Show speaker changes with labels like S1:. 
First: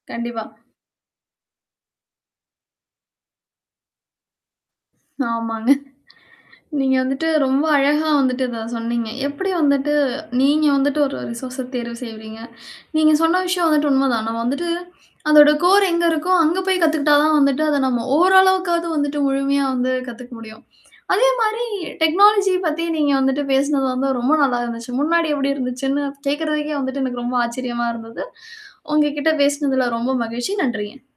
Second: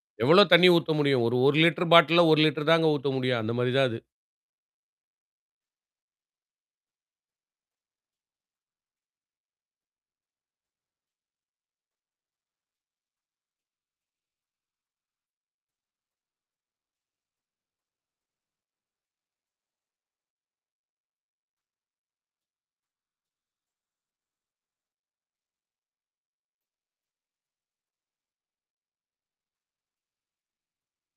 S1: எவ்ளோ
S2: கண்டிப்பா.
S1: தண்ணீ ஊத்த முடியும்? ஒரு 1 லிட்டர் பாட்டில்ல, 1 லிட்டர் தாங்க ஊத்த முடியும். அந்த மாதிரி தான் அது.
S2: ஆமாங்க. நீங்க வந்துட்டு, ரொம்ப அழகா வந்துட்டு இதை சொன்னீங்க. எப்படி வந்துட்டு, நீங்க வந்துட்டு ஒரு ரிசோர்ஸ தேர்வு செய்றீங்க. நீங்க சொன்ன விஷயம் வந்துட்டு உண்மைதான். நாம வந்துட்டு, அதோட கோர் எங்க இருக்கோ, அங்கே போய் கத்துக்கிட்டா தான் வந்துட்டு, அதை நம்ம ஓரளவுக்காது வந்துட்டு முழுமையா வந்து கத்துக்க முடியும். அதே மாதிரி டெக்னாலஜி பத்தி நீங்க வந்துட்டு பேசினது வந்து ரொம்ப நல்லா இருந்துச்சு. முன்னாடி எப்படி இருந்துச்சுன்னு கேக்குறதுக்கே வந்துட்டு எனக்கு ரொம்ப ஆச்சரியமா இருந்தது. உங்ககிட்ட பேசினதில ரொம்ப மகிழ்ச்சி. நன்றிங்க.